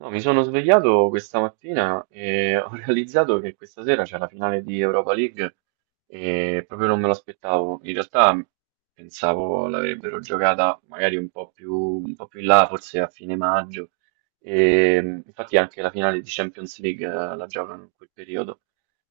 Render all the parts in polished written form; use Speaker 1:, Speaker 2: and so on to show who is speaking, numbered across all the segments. Speaker 1: No, mi sono svegliato questa mattina e ho realizzato che questa sera c'è la finale di Europa League e proprio non me lo aspettavo. In realtà pensavo l'avrebbero giocata magari un po' più in là, forse a fine maggio. E, infatti anche la finale di Champions League la giocano in quel periodo.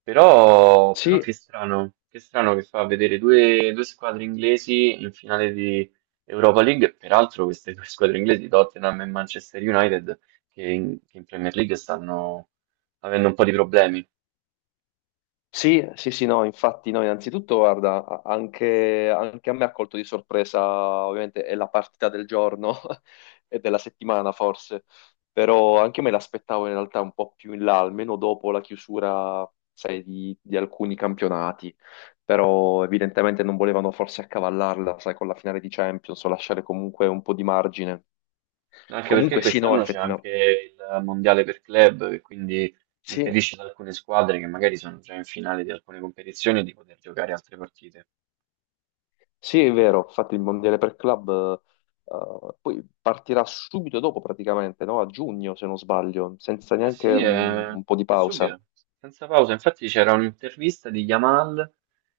Speaker 1: Però, che
Speaker 2: Sì,
Speaker 1: strano, che fa vedere due squadre inglesi in finale di Europa League. Peraltro queste due squadre inglesi, Tottenham e Manchester United, che in Premier League stanno avendo un po' di problemi,
Speaker 2: sì, sì, sì, no, infatti no, innanzitutto guarda, anche, anche a me ha colto di sorpresa, ovviamente è la partita del giorno e della settimana forse, però anche me l'aspettavo in realtà un po' più in là, almeno dopo la chiusura, sai, di alcuni campionati, però evidentemente non volevano forse accavallarla, sai, con la finale di Champions o lasciare comunque un po' di margine.
Speaker 1: anche perché
Speaker 2: Comunque sì, no,
Speaker 1: quest'anno c'è anche
Speaker 2: effettivamente.
Speaker 1: il mondiale per club, che quindi impedisce ad alcune squadre che magari sono già in finale di alcune competizioni di poter giocare altre partite.
Speaker 2: Sì, è vero, infatti il Mondiale per Club poi partirà subito dopo praticamente, no? A giugno, se non sbaglio, senza
Speaker 1: Eh
Speaker 2: neanche
Speaker 1: sì,
Speaker 2: un po' di
Speaker 1: è
Speaker 2: pausa,
Speaker 1: subito, senza pausa. Infatti c'era un'intervista di Yamal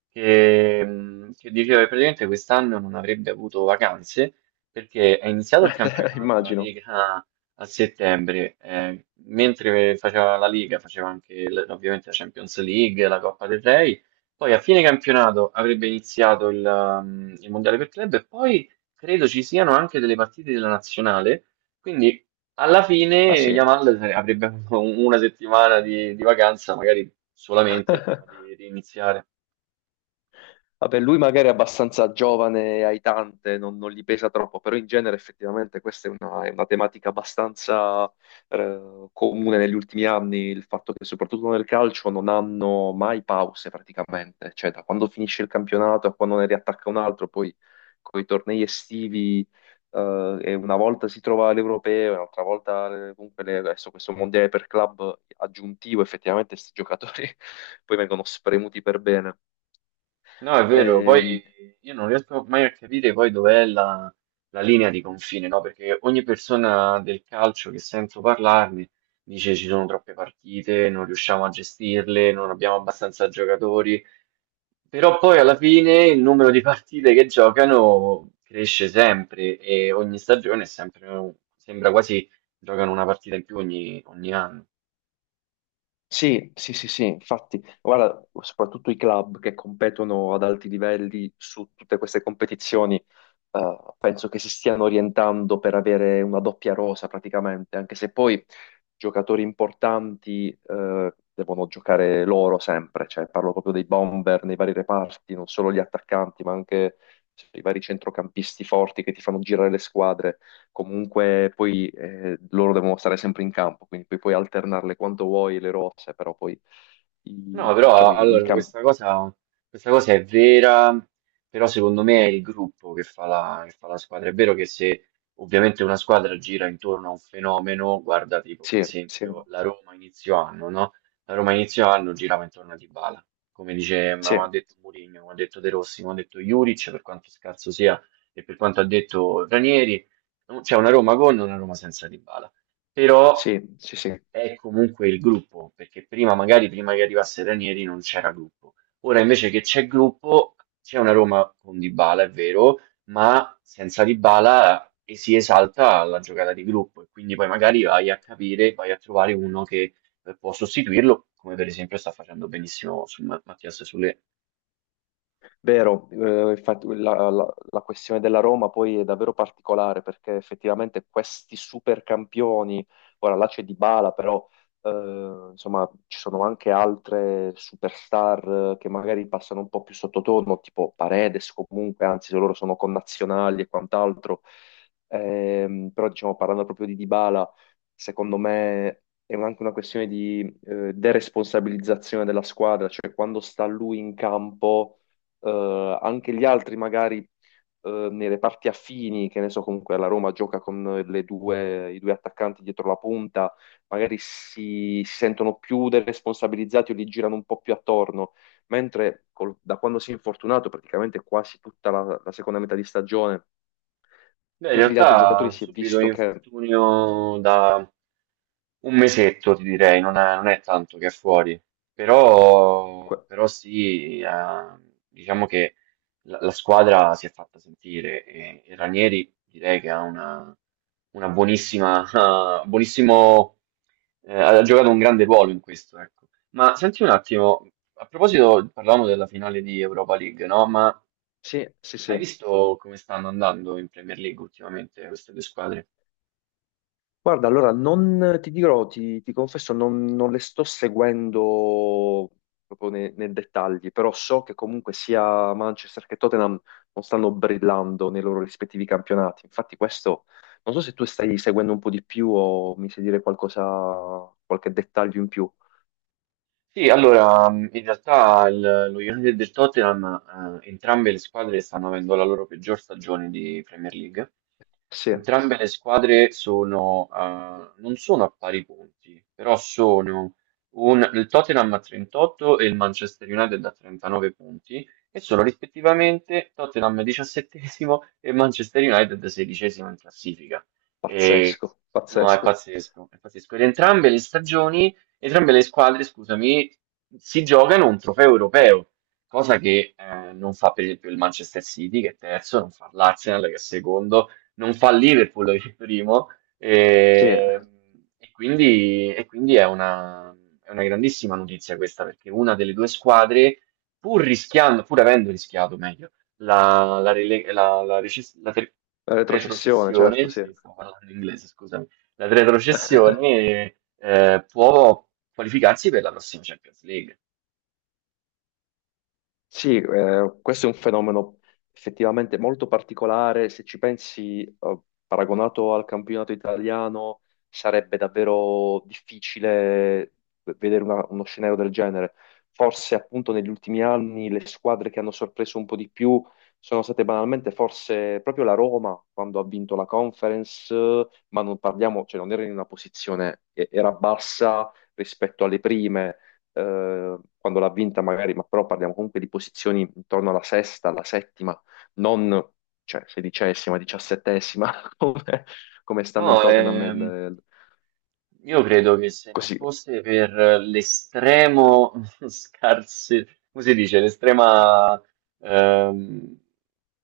Speaker 1: che diceva che praticamente quest'anno non avrebbe avuto vacanze perché è iniziato il campionato, la
Speaker 2: immagino.
Speaker 1: Lega a settembre, mentre faceva la Lega, faceva anche ovviamente la Champions League, la Coppa del Re, poi a fine campionato avrebbe iniziato il Mondiale per club e poi credo ci siano anche delle partite della nazionale. Quindi alla
Speaker 2: Ah
Speaker 1: fine
Speaker 2: sì.
Speaker 1: Yamal avrebbe una settimana di vacanza, magari solamente prima di riniziare.
Speaker 2: Vabbè, lui magari è abbastanza giovane e aitante, non gli pesa troppo, però in genere effettivamente questa è è una tematica abbastanza comune negli ultimi anni, il fatto che soprattutto nel calcio non hanno mai pause praticamente, cioè da quando finisce il campionato a quando ne riattacca un altro, poi con i tornei estivi e una volta si trova l'Europeo, e un'altra volta comunque adesso questo mondiale per club aggiuntivo, effettivamente questi giocatori poi vengono spremuti per bene.
Speaker 1: No, è vero,
Speaker 2: Ehm,
Speaker 1: poi io non riesco mai a capire poi la linea di confine, no? Perché ogni persona del calcio che sento parlarne dice ci sono troppe partite, non riusciamo a gestirle, non abbiamo abbastanza giocatori. Però poi alla fine il numero di partite che giocano cresce sempre e ogni stagione è sempre, sembra quasi giocano una partita in più ogni anno.
Speaker 2: Sì, sì, sì, sì, infatti, guarda, soprattutto i club che competono ad alti livelli su tutte queste competizioni penso che si stiano orientando per avere una doppia rosa praticamente, anche se poi giocatori importanti devono giocare loro sempre, cioè parlo proprio dei bomber nei vari reparti, non solo gli attaccanti, ma anche sì, i vari centrocampisti forti che ti fanno girare le squadre. Comunque poi loro devono stare sempre in campo, quindi poi puoi alternarle quando vuoi le rose, però poi
Speaker 1: No,
Speaker 2: diciamo
Speaker 1: però
Speaker 2: i,
Speaker 1: allora
Speaker 2: campi...
Speaker 1: questa cosa è vera, però secondo me è il gruppo che fa la squadra. È vero che se ovviamente una squadra gira intorno a un fenomeno, guarda tipo per
Speaker 2: Sì, sì,
Speaker 1: esempio la Roma inizio anno, no? La Roma inizio anno girava intorno a Dybala, come dice,
Speaker 2: sì,
Speaker 1: ma ha detto Mourinho, come ha detto De Rossi, come ha detto Juric, per quanto scarso sia e per quanto ha detto Ranieri, c'è una Roma con e una Roma senza Dybala. Però
Speaker 2: sì, sì, sì.
Speaker 1: è comunque il gruppo, perché prima che arrivasse Ranieri non c'era gruppo. Ora invece che c'è gruppo, c'è una Roma con Dybala, è vero, ma senza Dybala e si esalta la giocata di gruppo e quindi poi magari vai a capire, vai a trovare uno che può sostituirlo, come per esempio sta facendo benissimo su Mattias Sule.
Speaker 2: Vero, infatti la questione della Roma poi è davvero particolare perché effettivamente questi super campioni, ora là c'è Dybala, però insomma ci sono anche altre superstar che magari passano un po' più sottotono, tipo Paredes comunque, anzi se loro sono connazionali e quant'altro. Però diciamo parlando proprio di Dybala, secondo me è anche una questione di deresponsabilizzazione della squadra, cioè quando sta lui in campo anche gli altri magari nei reparti affini, che ne so, comunque la Roma gioca con le due, i due attaccanti dietro la punta, magari si sentono più deresponsabilizzati o li girano un po' più attorno, mentre da quando si è infortunato praticamente quasi tutta la seconda metà di stagione,
Speaker 1: Beh, in
Speaker 2: tutti gli altri
Speaker 1: realtà
Speaker 2: giocatori
Speaker 1: ha
Speaker 2: si è
Speaker 1: subito un
Speaker 2: visto che...
Speaker 1: infortunio da un mesetto, ti direi, non è tanto che è fuori, però,
Speaker 2: que-
Speaker 1: sì, diciamo la squadra si è fatta sentire e Ranieri direi che ha una buonissima, ah, buonissimo, ha giocato un grande ruolo in questo, ecco. Ma senti un attimo, a proposito, parlavamo della finale di Europa League, no? Ma
Speaker 2: sì, sì,
Speaker 1: hai
Speaker 2: sì.
Speaker 1: visto come stanno andando in Premier League ultimamente queste due squadre?
Speaker 2: Guarda, allora non ti dirò, ti confesso, non le sto seguendo proprio nei dettagli, però so che comunque sia Manchester che Tottenham non stanno brillando nei loro rispettivi campionati. Infatti questo, non so se tu stai seguendo un po' di più o mi sai dire qualcosa, qualche dettaglio in più.
Speaker 1: Sì, allora, in realtà lo United e il Tottenham, entrambe le squadre stanno avendo la loro peggior stagione di Premier League.
Speaker 2: Sì,
Speaker 1: Entrambe le squadre non sono a pari punti, però sono il Tottenham a 38 e il Manchester United a 39 punti e sono rispettivamente Tottenham 17esimo e Manchester United 16esimo in classifica. E,
Speaker 2: pazzesco,
Speaker 1: no, è
Speaker 2: pazzesco.
Speaker 1: pazzesco, è pazzesco. Ed entrambe le stagioni entrambe le squadre, scusami, si giocano un trofeo europeo, cosa che non fa per esempio il Manchester City che è terzo, non fa l'Arsenal che è secondo, non fa il Liverpool che è primo,
Speaker 2: Sì,
Speaker 1: e,
Speaker 2: la
Speaker 1: e quindi, è è una grandissima notizia questa perché una delle due squadre, pur avendo rischiato meglio, la, la, rele- la- la reces- la ter-
Speaker 2: retrocessione, certo,
Speaker 1: retrocessione,
Speaker 2: sì.
Speaker 1: sì, stavo parlando in inglese, scusami la retrocessione può qualificarsi per la prossima Champions League.
Speaker 2: Sì, questo è un fenomeno effettivamente molto particolare. Se ci pensi, paragonato al campionato italiano, sarebbe davvero difficile vedere uno scenario del genere. Forse appunto negli ultimi anni le squadre che hanno sorpreso un po' di più sono state banalmente forse proprio la Roma quando ha vinto la Conference, ma non parliamo, cioè non era in una posizione, era bassa rispetto alle prime quando l'ha vinta magari, ma però parliamo comunque di posizioni intorno alla sesta, alla settima, non cioè, sedicesima, diciassettesima, come, come stanno il
Speaker 1: No,
Speaker 2: Tottenham e
Speaker 1: io credo che se non
Speaker 2: così.
Speaker 1: fosse per l'estremo scarse, come si dice, l'estrema, ehm,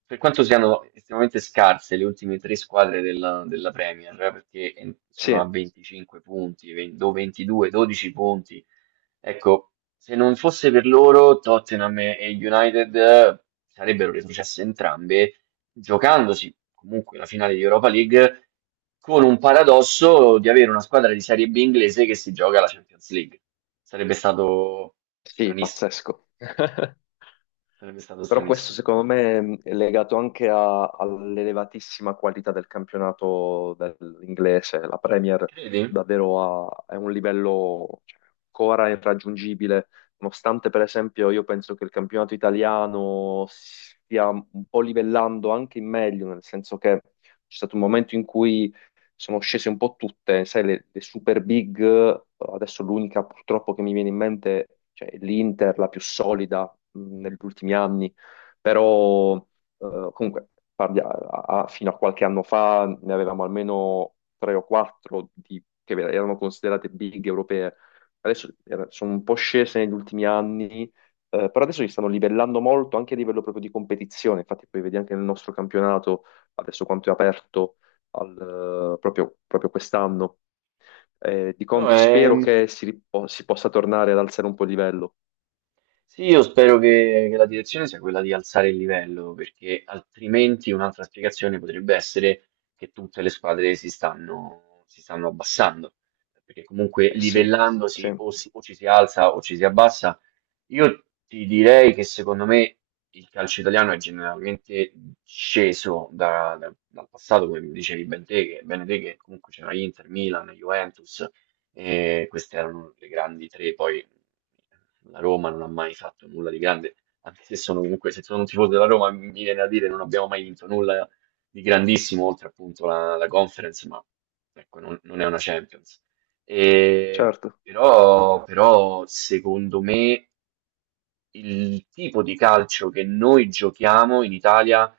Speaker 1: per quanto siano estremamente scarse le ultime tre squadre della Premier, perché sono
Speaker 2: Sì,
Speaker 1: a 25 punti, 20 o 22, 12 punti, ecco, se non fosse per loro, Tottenham e United sarebbero retrocesse entrambe giocandosi comunque la finale di Europa League, con un paradosso di avere una squadra di Serie B inglese che si gioca la Champions League. Sarebbe stato
Speaker 2: sì,
Speaker 1: stranissimo.
Speaker 2: pazzesco.
Speaker 1: Sarebbe stato
Speaker 2: Però questo
Speaker 1: stranissimo.
Speaker 2: secondo me è legato anche all'elevatissima qualità del campionato dell'inglese. La Premier
Speaker 1: Credi?
Speaker 2: davvero ha, è un livello cioè, ancora irraggiungibile, nonostante per esempio io penso che il campionato italiano stia un po' livellando anche in meglio, nel senso che c'è stato un momento in cui sono scese un po' tutte, sai, le super big, adesso l'unica purtroppo che mi viene in mente, cioè l'Inter, la più solida negli ultimi anni però comunque fino a qualche anno fa ne avevamo almeno tre o quattro che erano considerate big europee. Adesso sono un po' scese negli ultimi anni, però adesso si stanno livellando molto anche a livello proprio di competizione. Infatti poi vedi anche nel nostro campionato, adesso quanto è aperto al, proprio, proprio quest'anno. Di
Speaker 1: No,
Speaker 2: contro
Speaker 1: è,
Speaker 2: spero che si possa tornare ad alzare un po' il livello.
Speaker 1: Sì, io spero che la direzione sia quella di alzare il livello, perché altrimenti un'altra spiegazione potrebbe essere che tutte le squadre si stanno abbassando, perché comunque
Speaker 2: Eh sì, sì,
Speaker 1: livellandosi o o ci si alza o ci si abbassa. Io ti direi che secondo me il calcio italiano è generalmente sceso dal passato, come dicevi ben te, che, bene te, che comunque c'era Inter, Milan, Juventus, e queste erano le grandi tre, poi la Roma non ha mai fatto nulla di grande, anche se sono un tifoso della Roma mi viene da dire non abbiamo mai vinto nulla di grandissimo, oltre appunto la Conference, ma ecco, non è una Champions. E,
Speaker 2: certo.
Speaker 1: però, secondo me il tipo di calcio che noi giochiamo in Italia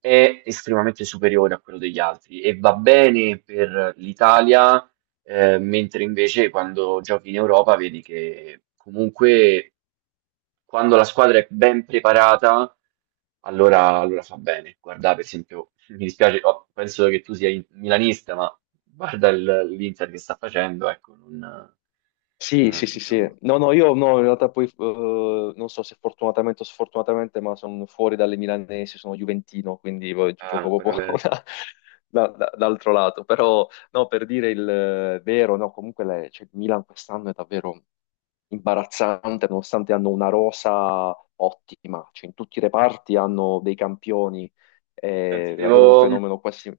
Speaker 1: è estremamente superiore a quello degli altri e va bene per l'Italia mentre invece quando giochi in Europa vedi che comunque quando la squadra è ben preparata, allora, fa bene. Guarda, per esempio, mi dispiace, oh, penso che tu sia milanista, ma guarda l'Inter che sta facendo, ecco, non,
Speaker 2: Sì, sì, sì,
Speaker 1: insomma,
Speaker 2: sì. No, no, io no, in realtà poi non so se fortunatamente o sfortunatamente, ma sono fuori dalle milanesi, sono juventino, quindi poi
Speaker 1: è
Speaker 2: gioco
Speaker 1: ancora
Speaker 2: proprio
Speaker 1: peggio.
Speaker 2: dall'altro lato. Però, no, per dire il vero, no, comunque cioè, il Milan quest'anno è davvero imbarazzante, nonostante hanno una rosa ottima, cioè in tutti i reparti hanno dei campioni,
Speaker 1: Senti,
Speaker 2: è davvero un fenomeno quasi...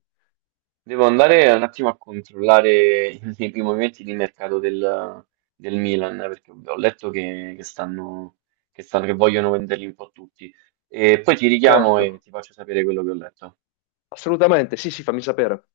Speaker 1: devo andare un attimo a controllare i primi movimenti di mercato del Milan, perché ho letto che stanno, che vogliono venderli un po' tutti. E poi ti richiamo
Speaker 2: Certo,
Speaker 1: e ti faccio sapere quello che ho letto.
Speaker 2: assolutamente, sì, sì, fammi sapere.